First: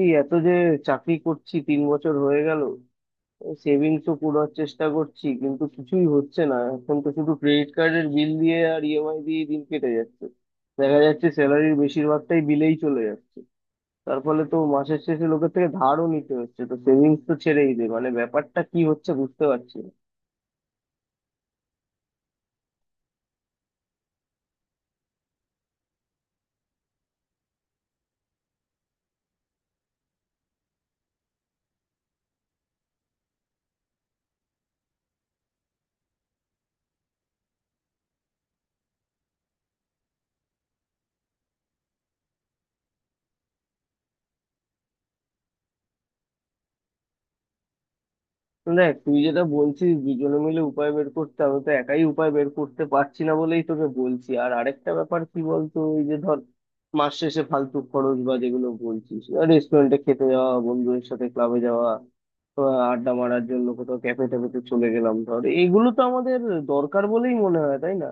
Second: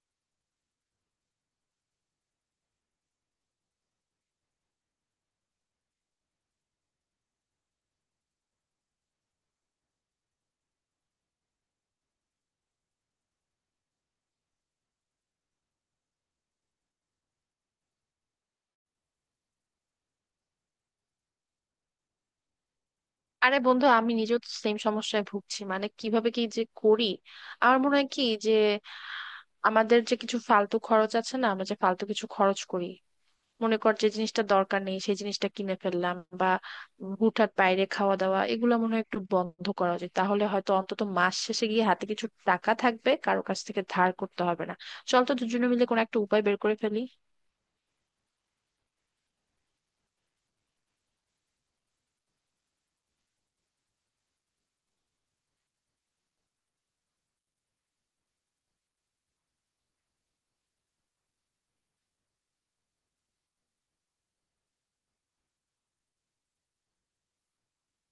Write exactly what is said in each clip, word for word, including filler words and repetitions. এই এত যে চাকরি করছি, তিন বছর হয়ে গেল। সেভিংসও করার চেষ্টা করছি, কিন্তু কিছুই হচ্ছে না। এখন তো শুধু ক্রেডিট কার্ডের বিল দিয়ে আর ইএমআই দিয়ে দিন কেটে যাচ্ছে। দেখা যাচ্ছে স্যালারির বেশিরভাগটাই বিলেই চলে যাচ্ছে। তার ফলে তো মাসের শেষে লোকের থেকে ধারও নিতে হচ্ছে, তো সেভিংস তো ছেড়েই দে, মানে ব্যাপারটা কি হচ্ছে বুঝতে পারছি না। আরে বন্ধু, আমি নিজেও সেম সমস্যায় ভুগছি। মানে কিভাবে কি যে করি। আমার মনে হয় কি যে আমাদের যে কিছু ফালতু খরচ আছে না, আমরা যে ফালতু কিছু খরচ করি। মনে কর যে জিনিসটা দরকার নেই সেই জিনিসটা কিনে ফেললাম, বা উম হুটহাট বাইরে খাওয়া দাওয়া, এগুলো মনে হয় একটু বন্ধ করা উচিত। তাহলে হয়তো অন্তত মাস শেষে গিয়ে হাতে কিছু টাকা থাকবে, কারো কাছ থেকে ধার করতে হবে না। চল তো দুজনে মিলে কোনো একটা উপায় বের করে ফেলি। দেখ, তুই যেটা বলছিস দুজনে মিলে উপায় বের করতে, আমি তো একাই উপায় বের করতে পারছি না বলেই তোকে বলছি। আর আরেকটা ব্যাপার কি বলতো, ওই যে ধর মাস শেষে ফালতু খরচ বা যেগুলো বলছিস, রেস্টুরেন্টে খেতে যাওয়া, বন্ধুদের সাথে ক্লাবে যাওয়া, আহ, আড্ডা মারার জন্য কোথাও ক্যাফে ট্যাফেতে চলে গেলাম, ধর এগুলো তো আমাদের দরকার বলেই মনে হয়, তাই না?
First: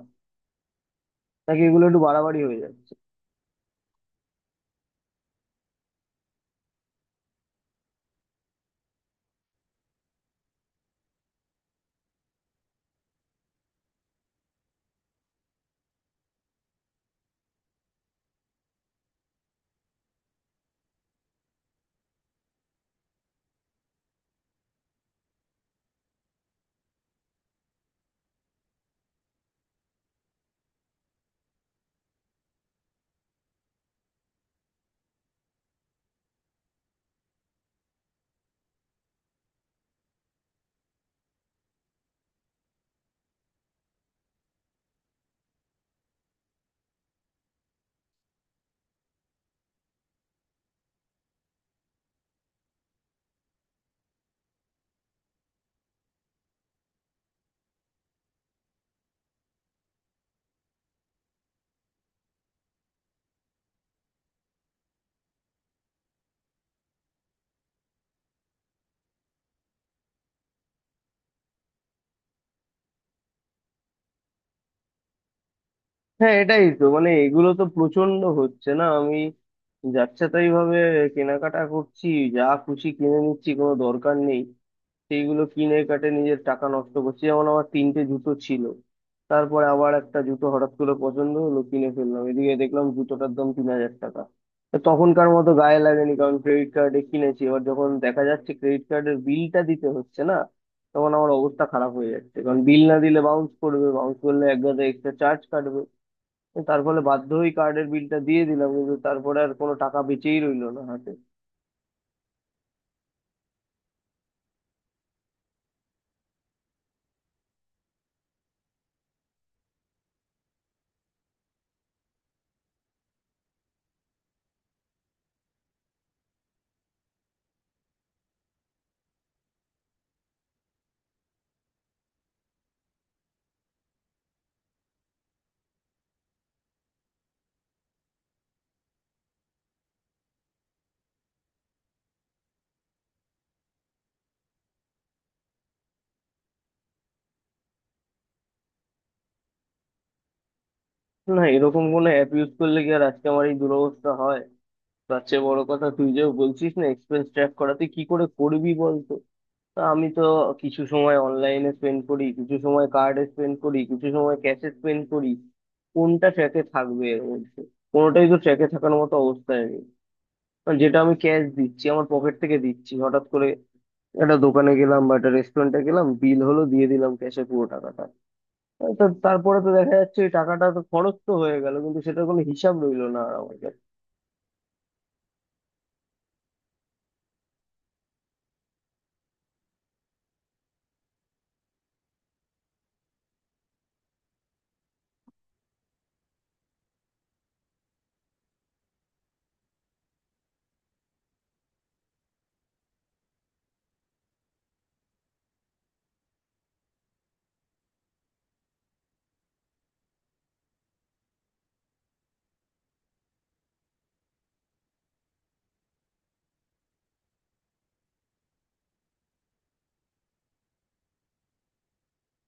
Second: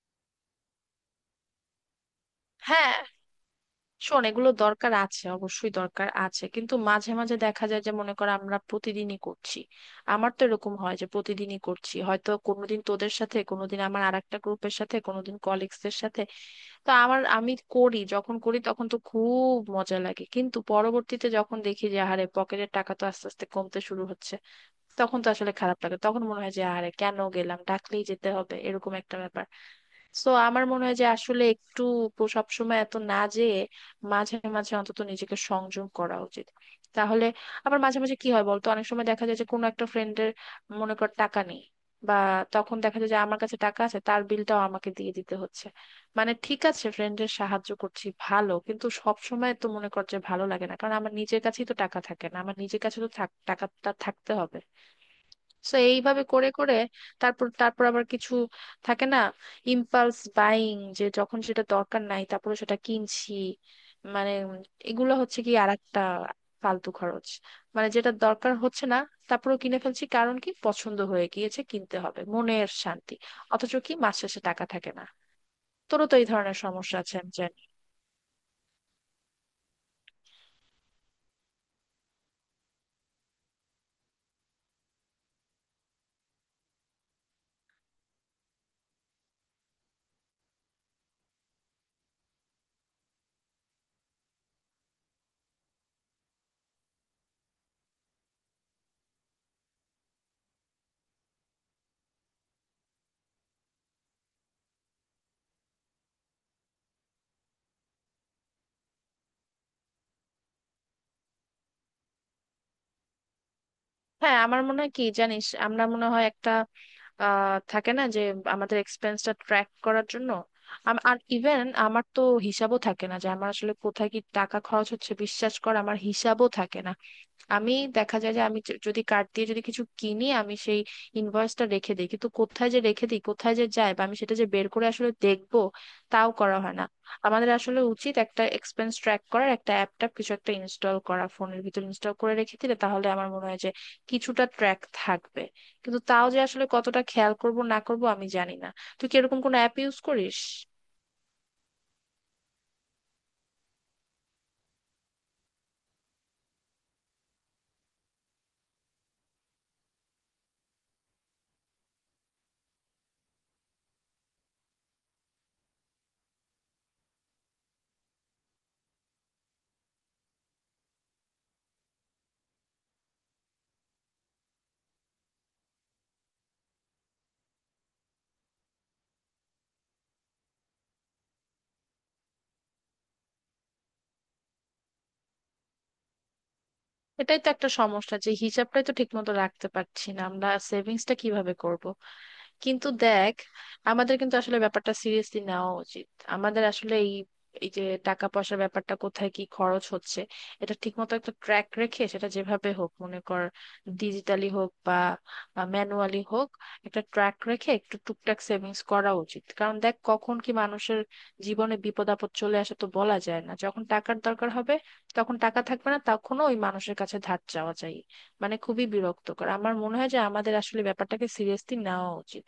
নাকি এগুলো একটু বাড়াবাড়ি হয়ে যাচ্ছে? হ্যাঁ। শোন, এগুলো দরকার আছে, অবশ্যই দরকার আছে, কিন্তু মাঝে মাঝে দেখা যায় যে মনে করো আমরা প্রতিদিনই করছি। আমার তো এরকম হয় যে প্রতিদিনই করছি, হয়তো কোনোদিন তোদের সাথে, কোনোদিন আমার আরেকটা গ্রুপের সাথে, কোনোদিন কলিগসদের সাথে। তো আমার আমি করি, যখন করি তখন তো খুব মজা লাগে, কিন্তু পরবর্তীতে যখন দেখি যে আহারে পকেটের টাকা তো আস্তে আস্তে কমতে শুরু হচ্ছে, তখন তো আসলে খারাপ লাগে। তখন মনে হয় যে আরে কেন গেলাম, ডাকলেই যেতে হবে, এরকম একটা ব্যাপার। সো আমার মনে হয় যে আসলে একটু প- সবসময় এত না যেয়ে মাঝে মাঝে অন্তত নিজেকে সংযম করা উচিত। তাহলে আবার মাঝে মাঝে কি হয় বলতো, অনেক সময় দেখা যায় যে কোনো একটা ফ্রেন্ডের মনে কর টাকা নেই, বা তখন দেখা যায় যে আমার কাছে টাকা আছে, তার বিলটাও আমাকে দিয়ে দিতে হচ্ছে। মানে ঠিক আছে, ফ্রেন্ডের সাহায্য করছি, ভালো, কিন্তু সব সময় তো মনে কর যে ভালো লাগে না, কারণ আমার নিজের কাছেই তো টাকা থাকে না। আমার নিজের কাছে তো থাক- টাকাটা থাকতে হবে। তো এইভাবে করে করে তারপর তারপর আবার কিছু থাকে না। ইম্পালস বাইং, যে যখন সেটা দরকার নাই তারপর সেটা কিনছি, মানে এগুলো হচ্ছে কি আরেকটা ফালতু খরচ। মানে যেটা দরকার হচ্ছে না তারপরও কিনে ফেলছি, কারণ কি পছন্দ হয়ে গিয়েছে, কিনতে হবে, মনের শান্তি। অথচ কি মাস শেষে টাকা থাকে না। তোরও তো এই হ্যাঁ, ধরনের এটাই তো, সমস্যা মানে আছে, আমি এগুলো জানি। তো প্রচন্ড হচ্ছে। না, আমি যাচ্ছে তাই ভাবে কেনাকাটা করছি, যা খুশি কিনে নিচ্ছি, কোনো দরকার নেই সেইগুলো কিনে কাটে নিজের টাকা নষ্ট করছি। যেমন আমার তিনটে জুতো ছিল, তারপরে আবার একটা জুতো হঠাৎ করে পছন্দ হলো, কিনে ফেললাম। এদিকে দেখলাম জুতোটার দাম তিন হাজার টাকা। তা তখনকার মতো গায়ে লাগেনি, কারণ ক্রেডিট কার্ডে কিনেছি। এবার যখন দেখা যাচ্ছে ক্রেডিট কার্ডের বিলটা দিতে হচ্ছে, না তখন আমার অবস্থা খারাপ হয়ে যাচ্ছে, কারণ বিল না দিলে বাউন্স করবে, বাউন্স করলে এক গাদা এক্সট্রা চার্জ কাটবে। তার ফলে বাধ্য হয়ে কার্ডের বিলটা দিয়ে দিলাম, কিন্তু তারপরে আর কোনো টাকা বেঁচেই রইলো না হাতে। হ্যাঁ, আমার মনে হয় কি জানিস আমরা মনে হয় একটা আহ থাকে না, যে আমাদের এক্সপেন্সটা ট্র্যাক করার জন্য। আম- আর ইভেন আমার তো হিসাবও থাকে না যে আমার আসলে কোথায় কি টাকা খরচ হচ্ছে। বিশ্বাস কর আমার হিসাবও থাকে না। আমি দেখা যায় যে আমি য- যদি কার্ড দিয়ে যদি কিছু কিনি, আমি সেই ইনভয়েসটা রেখে দিই, কিন্তু কোথায় যে রেখে দিই কোথায় যে যায়, বা আমি সেটা যে বের করে আসলে দেখবো তাও করা হয় না। আমাদের আসলে উচিত একটা এক্সপেন্স ট্র্যাক করার একটা অ্যাপ ট্যাপ কিছু একটা ইনস্টল করা, ফোনের ভিতর ইনস্টল করে রেখে দিলে তাহলে আমার মনে হয় যে কিছুটা ট্র্যাক থাকবে। কিন্তু তাও যে আসলে কতটা খেয়াল করব না করব আমি জানি না। তুই কি এরকম কোনো অ্যাপ ইউজ করিস? না, এরকম কোনো অ্যাপ ইউজ করলে কি আর আজকে আমার এই দুরবস্থা হয়? তার চেয়ে বড় কথা, তুই যে বলছিস না এক্সপেন্স ট্র্যাক করা, তুই কি করে করবি বলতো? তা আমি তো কিছু সময় অনলাইনে স্পেন্ড করি, কিছু সময় কার্ডে স্পেন্ড করি, কিছু সময় ক্যাশে স্পেন্ড করি। কোনটা ট্র্যাকে থাকবে এর মধ্যে? কোনোটাই তো ট্র্যাকে থাকার মতো অবস্থায় নেই। কারণ যেটা আমি ক্যাশ দিচ্ছি আমার পকেট থেকে দিচ্ছি, হঠাৎ করে একটা দোকানে গেলাম বা একটা রেস্টুরেন্টে গেলাম, বিল হলো দিয়ে দিলাম ক্যাশে পুরো টাকাটা। আহ, তো তারপরে তো দেখা যাচ্ছে ওই টাকাটা তো খরচ তো হয়ে গেল, কিন্তু সেটার কোনো হিসাব রইলো না আর আমার। এটাই তো একটা সমস্যা, যে হিসাবটাই তো ঠিক মতো রাখতে পারছি না, আমরা সেভিংসটা কিভাবে করব? কিন্তু দেখ, আমাদের কিন্তু আসলে ব্যাপারটা সিরিয়াসলি নেওয়া উচিত। আমাদের আসলে এই এই যে টাকা পয়সার ব্যাপারটা কোথায় কি খরচ হচ্ছে, এটা ঠিকমতো একটা ট্র্যাক রেখে সেটা যেভাবে হোক, মনে কর ডিজিটালি হোক বা ম্যানুয়ালি হোক, একটা ট্র্যাক রেখে একটু টুকটাক সেভিংস করা উচিত। কারণ দেখ, কখন কি মানুষের জীবনে বিপদ আপদ চলে আসে তো বলা যায় না, যখন টাকার দরকার হবে তখন টাকা থাকবে না, তখনও ওই মানুষের কাছে ধার চাওয়া চাই, মানে খুবই বিরক্তকর। আমার মনে হয় যে আমাদের আসলে ব্যাপারটাকে সিরিয়াসলি নেওয়া উচিত।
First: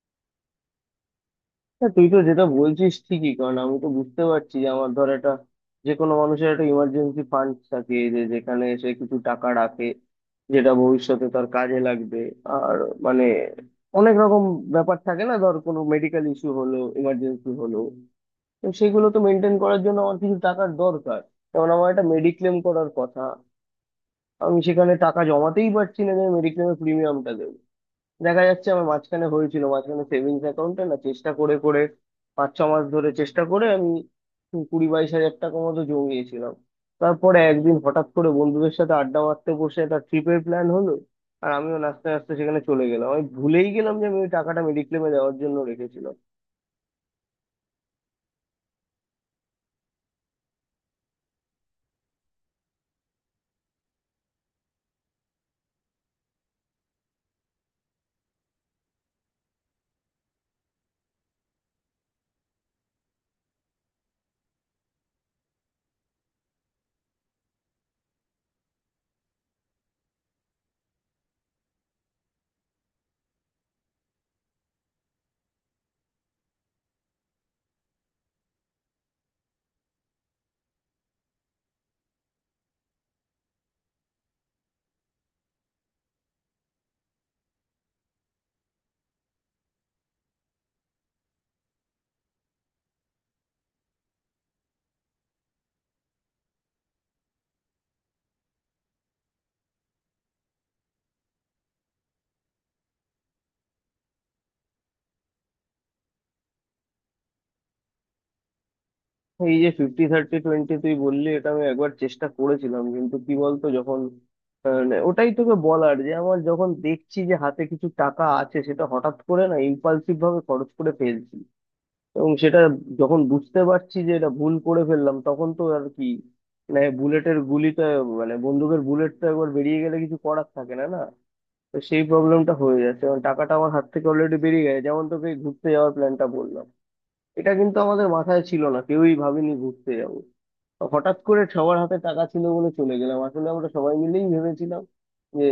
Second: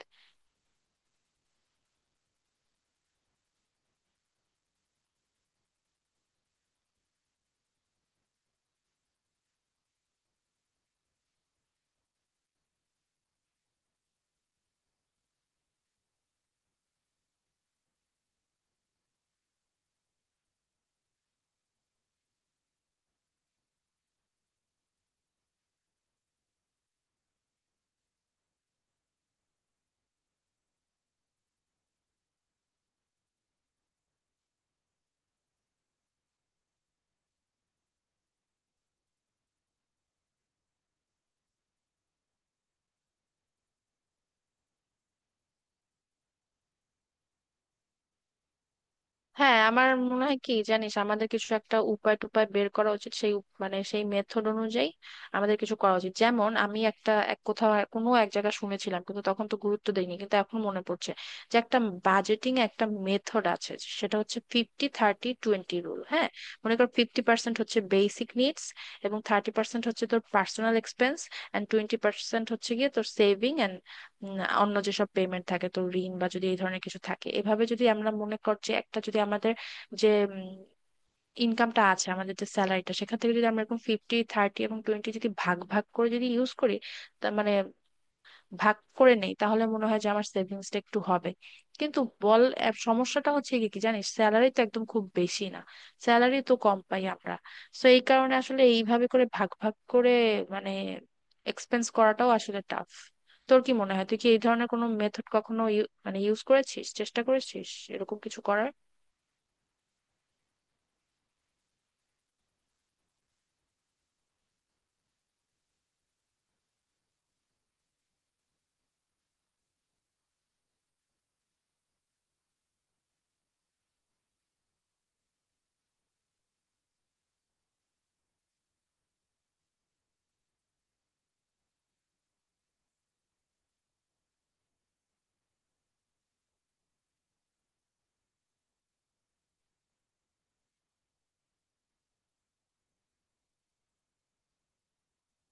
হ্যাঁ, তুই তো যেটা বলছিস ঠিকই, কারণ আমি তো বুঝতে পারছি যে আমার ধর একটা, যে কোনো মানুষের একটা ইমার্জেন্সি ফান্ড থাকে যে যেখানে সে কিছু টাকা রাখে, যেটা ভবিষ্যতে তার কাজে লাগবে। আর মানে অনেক রকম ব্যাপার থাকে, না ধর কোনো মেডিকেল ইস্যু হলো, ইমার্জেন্সি হলো, তো সেগুলো তো মেনটেন করার জন্য আমার কিছু টাকার দরকার। যেমন আমার একটা মেডিক্লেম করার কথা, আমি সেখানে টাকা জমাতেই পারছি না যে মেডিক্লেমের প্রিমিয়ামটা দেবো। দেখা যাচ্ছে, আমার মাঝখানে হয়েছিল, মাঝখানে সেভিংস অ্যাকাউন্টে না, চেষ্টা করে করে পাঁচ ছ মাস ধরে চেষ্টা করে আমি কুড়ি বাইশ হাজার টাকা মতো জমিয়েছিলাম। তারপরে একদিন হঠাৎ করে বন্ধুদের সাথে আড্ডা মারতে বসে একটা ট্রিপের প্ল্যান হলো, আর আমিও নাচতে নাচতে সেখানে চলে গেলাম। আমি ভুলেই গেলাম যে আমি ওই টাকাটা মেডিক্লেমে দেওয়ার জন্য রেখেছিলাম। হ্যাঁ, আমার মনে হয় কি জানিস আমাদের কিছু একটা উপায় টুপায় বের করা উচিত, সেই উপ- মানে সেই মেথড অনুযায়ী আমাদের কিছু করা উচিত। যেমন আমি একটা এক কোথাও এক- কোনো এক জায়গায় শুনেছিলাম কিন্তু তখন তো গুরুত্ব দেইনি, কিন্তু এখন মনে পড়ছে যে একটা বাজেটিং একটা মেথড আছে, সেটা হচ্ছে ফিফটি থার্টি টোয়েন্টি রুল। হ্যাঁ, মনে কর ফিফটি পার্সেন্ট হচ্ছে বেসিক নিডস, এবং থার্টি পার্সেন্ট হচ্ছে তোর personal expense, and twenty percent হচ্ছে গিয়ে তোর সেভিং। উম, অন্য যেসব পেমেন্ট থাকে, তো ঋণ বা যদি এই ধরনের কিছু থাকে, এভাবে যদি আমরা মনে কর যে একটা যদি আমাদের যে ইনকামটা আছে, আমাদের যে স্যালারিটা, সেখান থেকে যদি আমরা এরকম ফিফটি থার্টি এবং টোয়েন্টি যদি ভাগ ভাগ করে যদি ইউজ করি, তা মানে ভাগ করে নেই, তাহলে মনে হয় যে আমার সেভিংসটা একটু হবে। কিন্তু বল আহ, সমস্যাটা হচ্ছে কি কি জানিস, স্যালারি তো একদম খুব বেশি না, স্যালারি তো কম পাই আমরা। তো এই কারণে আসলে এইভাবে করে ভাগ ভাগ করে মানে এক্সপেন্স করাটাও আসলে টাফ। তোর কি মনে হয়, তুই কি এই ধরনের কোনো মেথড কখনো ইউ- মানে ইউজ করেছিস, চেষ্টা করেছিস এরকম কিছু করার? এই যে ফিফটি থার্টি টোয়েন্টি তুই বললি, এটা আমি একবার চেষ্টা করেছিলাম, কিন্তু কি বলতো যখন, আহ, মানে ওটাই তোকে বলার, যে আমার যখন দেখছি যে হাতে কিছু টাকা আছে, সেটা হঠাৎ করে না ইম্পালসিভ ভাবে খরচ করে ফেলছি। এবং সেটা যখন বুঝতে পারছি যে এটা ভুল করে ফেললাম, তখন তো আর কি, মানে বুলেটের গুলিটা, মানে বন্দুকের বুলেটটা একবার বেরিয়ে গেলে কিছু করার থাকে না, না। তো সেই প্রবলেমটা হয়ে যাচ্ছে কারণ টাকাটা আমার হাত থেকে অলরেডি বেরিয়ে গেছে। যেমন তোকে এই ঘুরতে যাওয়ার প্ল্যানটা বললাম, এটা কিন্তু আমাদের মাথায় ছিল না, কেউই ভাবিনি ঘুরতে যাবো। তো হঠাৎ করে সবার হাতে টাকা ছিল বলে চলে গেলাম। আসলে আমরা সবাই মিলেই ভেবেছিলাম যে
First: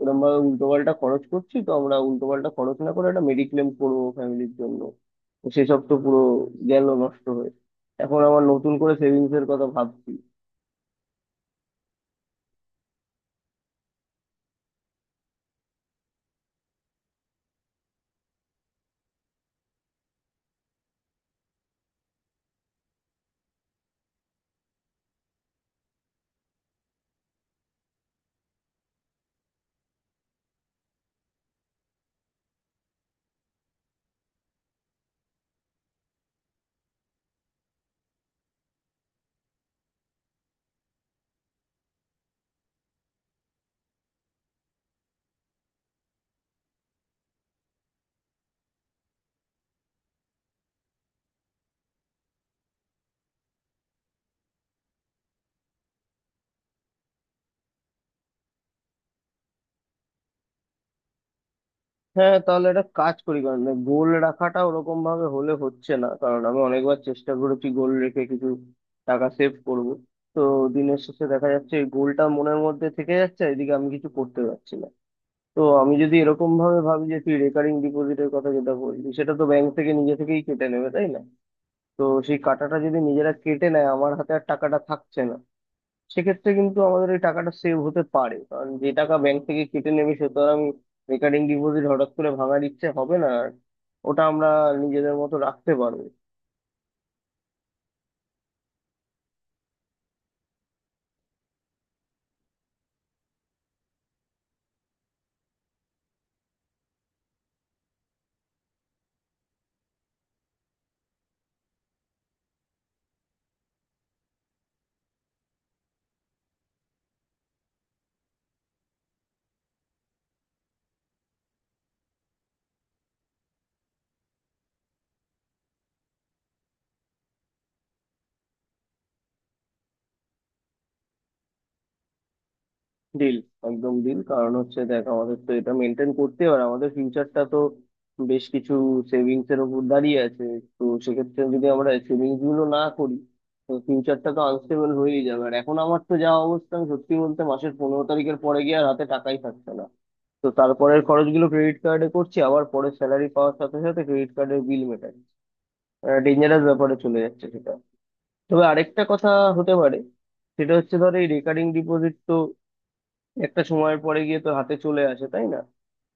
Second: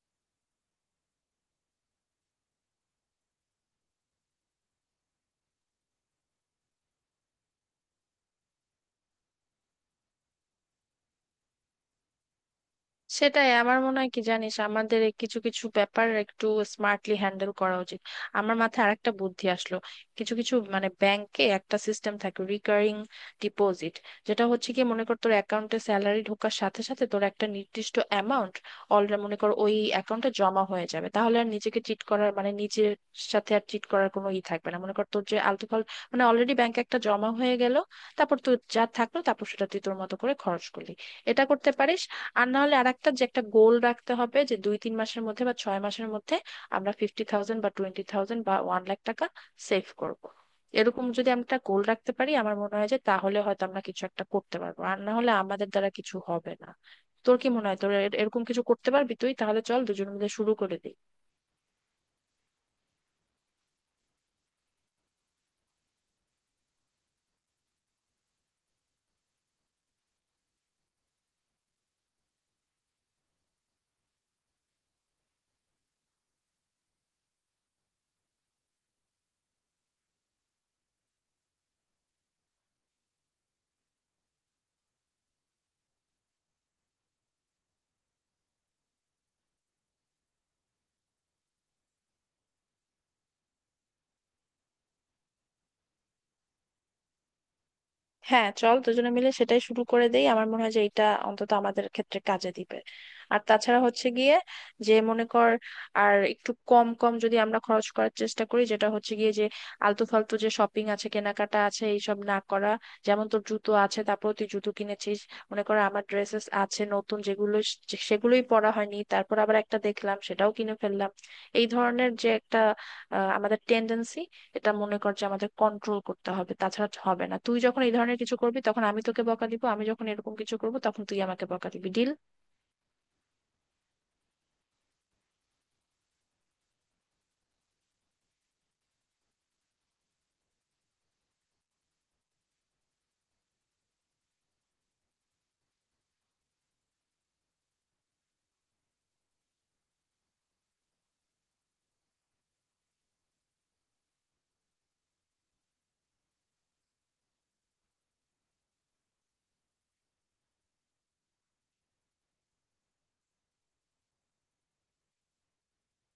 এরকম ভাবে উল্টো পাল্টা খরচ করছি, তো আমরা উল্টো পাল্টা খরচ না করে একটা মেডিক্লেম করবো ফ্যামিলির জন্য। তো সেসব তো পুরো গেল নষ্ট হয়ে। এখন আবার নতুন করে সেভিংস এর কথা ভাবছি। সেটাই, আমার মনে হয় কি জানিস আমাদের এই কিছু কিছু ব্যাপার একটু স্মার্টলি হ্যান্ডেল করা উচিত। আমার মাথায় আরেকটা বুদ্ধি আসলো। কিছু কিছু মানে ব্যাংকে একটা সিস্টেম থাকে, রিকারিং ডিপোজিট, যেটা হচ্ছে কি মনে কর তোর অ্যাকাউন্টে স্যালারি ঢোকার সাথে সাথে তোর একটা নির্দিষ্ট অ্যামাউন্ট অলরেডি মনে কর ওই অ্যাকাউন্টে জমা হয়ে যাবে, তাহলে আর নিজেকে চিট করার মানে নিজের সাথে আর চিট করার কোনো ই থাকবে না। মনে কর তোর যে আলতু ফাল মানে অলরেডি ব্যাংকে একটা জমা হয়ে গেল, তারপর তোর যা থাকলো তারপর সেটা তুই তোর মতো করে খরচ করলি। এটা করতে পারিস। আর না হলে আরেকটা, যে একটা গোল রাখতে হবে, যে দুই তিন মাসের মধ্যে বা ছয় মাসের মধ্যে আমরা ফিফটি থাউজেন্ড বা টোয়েন্টি থাউজেন্ড বা ওয়ান লাখ টাকা সেভ করব। এরকম যদি আমরা একটা গোল রাখতে পারি, আমার মনে হয় যে তাহলে হয়তো আমরা কিছু একটা করতে পারবো, আর না হলে আমাদের দ্বারা কিছু হবে না। তোর কি মনে হয়, তোর এর- এরকম কিছু করতে পারবি তুই? তাহলে চল দুজন মিলে শুরু করে দিই। হ্যাঁ, তাহলে একটা কাজ করি, কারণ গোল রাখাটা ওরকম ভাবে হলে হচ্ছে না। কারণ আমি অনেকবার চেষ্টা করেছি গোল রেখে কিছু টাকা সেভ করব, তো দিনের শেষে দেখা যাচ্ছে গোলটা মনের মধ্যে থেকে যাচ্ছে, এদিকে আমি কিছু করতে পারছি না। তো আমি যদি এরকম ভাবে ভাবি যে, তুই রেকারিং ডিপোজিটের কথা যেটা বললি, সেটা তো ব্যাংক থেকে নিজে থেকেই কেটে নেবে, তাই না? তো সেই কাটাটা যদি নিজেরা কেটে নেয়, আমার হাতে আর টাকাটা থাকছে না, সেক্ষেত্রে কিন্তু আমাদের এই টাকাটা সেভ হতে পারে। কারণ যে টাকা ব্যাংক থেকে কেটে নেবে, সে তো আর আমি রেকারিং ডিপোজিট হঠাৎ করে ভাঙার ইচ্ছে হবে না আর, ওটা আমরা নিজেদের মতো রাখতে পারবো। হ্যাঁ চল, দুজনে মিলে সেটাই শুরু করে দেই। আমার মনে হয় যে এটা অন্তত আমাদের ক্ষেত্রে কাজে দিবে। আর তাছাড়া হচ্ছে গিয়ে যে মনে কর আর একটু কম কম যদি আমরা খরচ করার চেষ্টা করি, যেটা হচ্ছে গিয়ে যে আলতু ফালতু যে শপিং আছে কেনাকাটা আছে এইসব না করা। যেমন তোর জুতো আছে তারপর তুই জুতো কিনেছিস, মনে কর আমার ড্রেসেস আছে নতুন যেগুলো সে- সেগুলোই পরা হয়নি, তারপর আবার একটা দেখলাম সেটাও কিনে ফেললাম। এই ধরনের যে একটা আহ, আমাদের টেন্ডেন্সি, এটা মনে কর যে আমাদের কন্ট্রোল করতে হবে, তাছাড়া হবে না। তুই যখন এই ধরনের কিছু করবি তখন আমি তোকে বকা দিব, আমি যখন এরকম কিছু করব তখন তুই আমাকে বকা দিবি, ডিল? ডিল, একদম ডিল। কারণ হচ্ছে দেখ, আমাদের তো এটা মেনটেন করতে হবে আর আমাদের ফিউচারটা তো বেশ কিছু সেভিংস এর উপর দাঁড়িয়ে আছে। তো সেক্ষেত্রে যদি আমরা সেভিংস গুলো না করি, তো ফিউচারটা তো আনস্টেবল হয়েই যাবে। আর এখন আমার তো যা অবস্থা, আমি সত্যি বলতে মাসের পনেরো তারিখের পরে গিয়ে আর হাতে টাকাই থাকছে না। তো তারপরের খরচগুলো ক্রেডিট কার্ডে করছি, আবার পরে স্যালারি পাওয়ার সাথে সাথে ক্রেডিট কার্ডের বিল মেটাচ্ছি। ডেঞ্জারাস ব্যাপারে চলে যাচ্ছে সেটা। তবে আরেকটা কথা হতে পারে, সেটা হচ্ছে ধর এই রেকারিং ডিপোজিট তো একটা সময়ের পরে গিয়ে তো হাতে চলে আসে, তাই না?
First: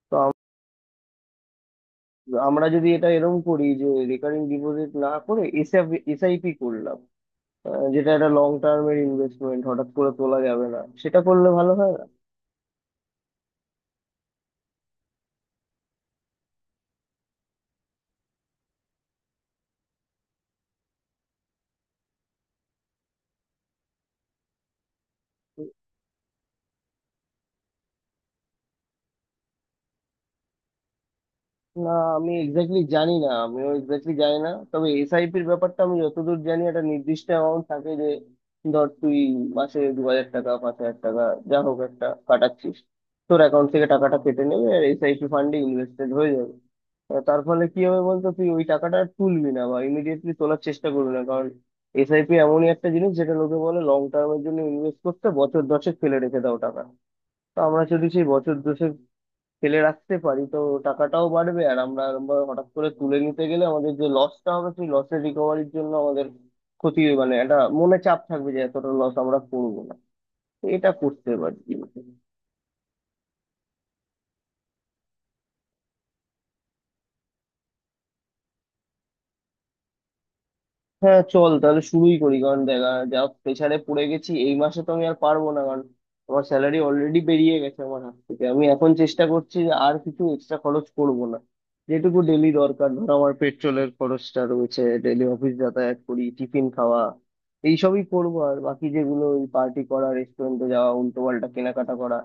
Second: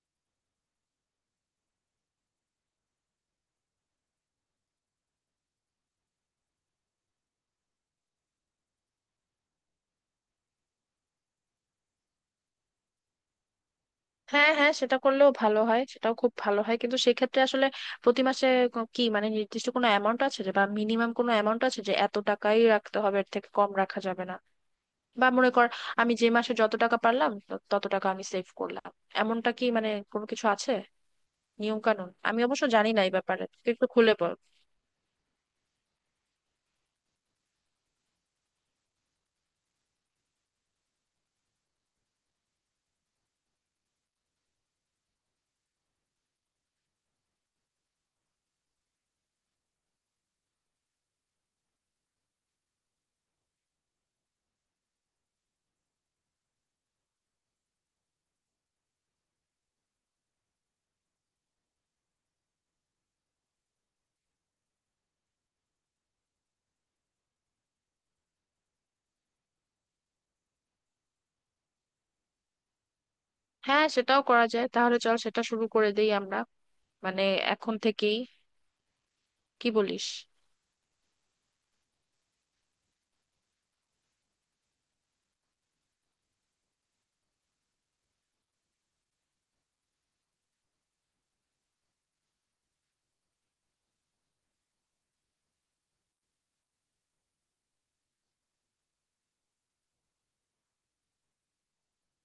তো আম- আমরা যদি এটা এরকম করি যে রেকারিং ডিপোজিট না করে এসআইপি করলাম, আহ, যেটা একটা লং টার্মের ইনভেস্টমেন্ট, হঠাৎ করে তোলা যাবে না, সেটা করলে ভালো হয় না? হ্যাঁ হ্যাঁ, সেটা করলেও ভালো হয়, সেটাও খুব ভালো হয়, কিন্তু সেক্ষেত্রে আসলে প্রতি মাসে ক- কি মানে নির্দিষ্ট কোনো অ্যামাউন্ট আছে যে, বা মিনিমাম কোনো অ্যামাউন্ট আছে যে এত টাকাই রাখতে হবে, এর থেকে কম রাখা যাবে না? বা মনে কর আমি যে মাসে যত টাকা পারলাম ত- তত টাকা আমি সেভ করলাম, এমনটা কি মানে কোনো কিছু আছে নিয়ম না, কানুন? আমি আমি অবশ্য এক্স্যাক্টলি জানি না জানি এই না, ব্যাপারে, আমিও তুই একটু খুলে এক্স্যাক্টলি বল। জানি না, তবে এসআইপির ব্যাপারটা আমি যতদূর জানি একটা নির্দিষ্ট অ্যামাউন্ট থাকে, যে ধর তুই মাসে দু হাজার টাকা, পাঁচ হাজার টাকা যা হোক একটা কাটাচ্ছিস, তোর অ্যাকাউন্ট থেকে টাকাটা কেটে নেবে আর এসআইপি ফান্ডে ইনভেস্টেড হয়ে যাবে। আহ তার ফলে কি হবে বলতো, তুই ওই টাকাটা আর তুলবি না বা ইমিডিয়েটলি তোলার চেষ্টা করবি না, কারণ এসআইপি এমনই একটা জিনিস যেটা লোকে বলে লং টার্মের জন্য ইনভেস্ট করতে, বছর দশেক ফেলে রেখে দাও টাকা। তো আমরা যদি সেই বছর ফেলে রাখতে পারি, তো টাকাটাও বাড়বে। আর আমরা এরম ভাবে হঠাৎ করে তুলে নিতে গেলে আমাদের যে লসটা হবে, সেই লসের রিকভারির জন্য আমাদের ক্ষতি, মানে একটা মনে চাপ থাকবে যে এতটা লস আমরা করবো না। তো এটা করতে পারি। হ্যাঁ সেটাও করা যায়, তাহলে চল সেটা শুরু করে দেই আমরা, মানে এখন থেকেই, কি বলিস? হ্যাঁ, চল তাহলে শুরুই করি, কারণ দেখা যা, প্রেসারে পড়ে গেছি এই মাসে, তো আমি আর পারবো না, কারণ আমার স্যালারি অলরেডি বেরিয়ে গেছে আমার হাত থেকে। আমি এখন চেষ্টা করছি যে আর কিছু এক্সট্রা খরচ করব না, যেটুকু ডেলি দরকার ধর আমার পেট্রোলের খরচটা রয়েছে, ডেলি অফিস যাতায়াত করি, টিফিন খাওয়া, এইসবই করবো। আর বাকি যেগুলো ওই পার্টি করা, রেস্টুরেন্টে যাওয়া, উল্টো পাল্টা কেনাকাটা করা,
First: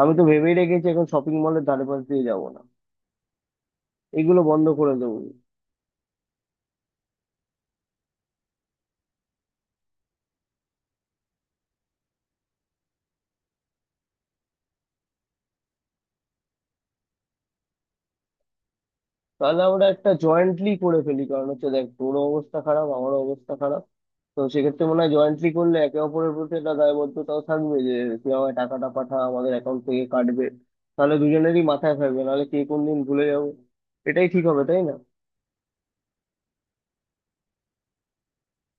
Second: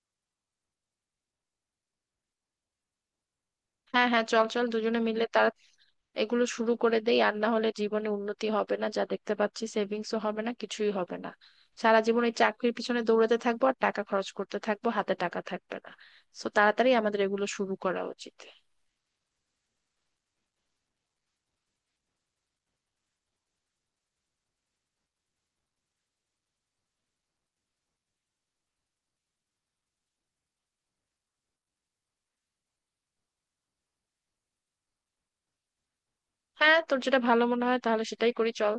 আমি তো ভেবেই রেখেছি এখন শপিং মলের ধারে পাশ দিয়ে যাবো না। হ্যাঁ হ্যাঁ এগুলো চল চল, বন্ধ করে দুজনে দেবো। মিলে তার এগুলো শুরু করে দেই, আর না হলে জীবনে উন্নতি হবে না, যা দেখতে পাচ্ছি সেভিংসও হবে না, কিছুই হবে না। সারা জীবন এই চাকরির পিছনে দৌড়াতে থাকবো আর টাকা খরচ করতে থাকবো, হাতে টাকা থাকবে না। সো তাড়াতাড়ি আমাদের এগুলো শুরু করা উচিত। তাহলে আমরা একটা জয়েন্টলি করে ফেলি, কারণ হচ্ছে দেখ তোরও অবস্থা খারাপ, আমারও অবস্থা খারাপ। তো সেক্ষেত্রে মনে হয় জয়েন্টলি করলে একে অপরের প্রতি একটা দায়বদ্ধতাও থাকবে, যে তুই আমায় টাকাটা পাঠা, আমাদের অ্যাকাউন্ট থেকে কাটবে, তাহলে দুজনেরই মাথায় থাকবে। নাহলে কে কোন দিন ভুলে যাবো। এটাই ঠিক হবে, তাই না? হ্যাঁ, তোর যেটা ভালো মনে হয় তাহলে সেটাই করি, চল।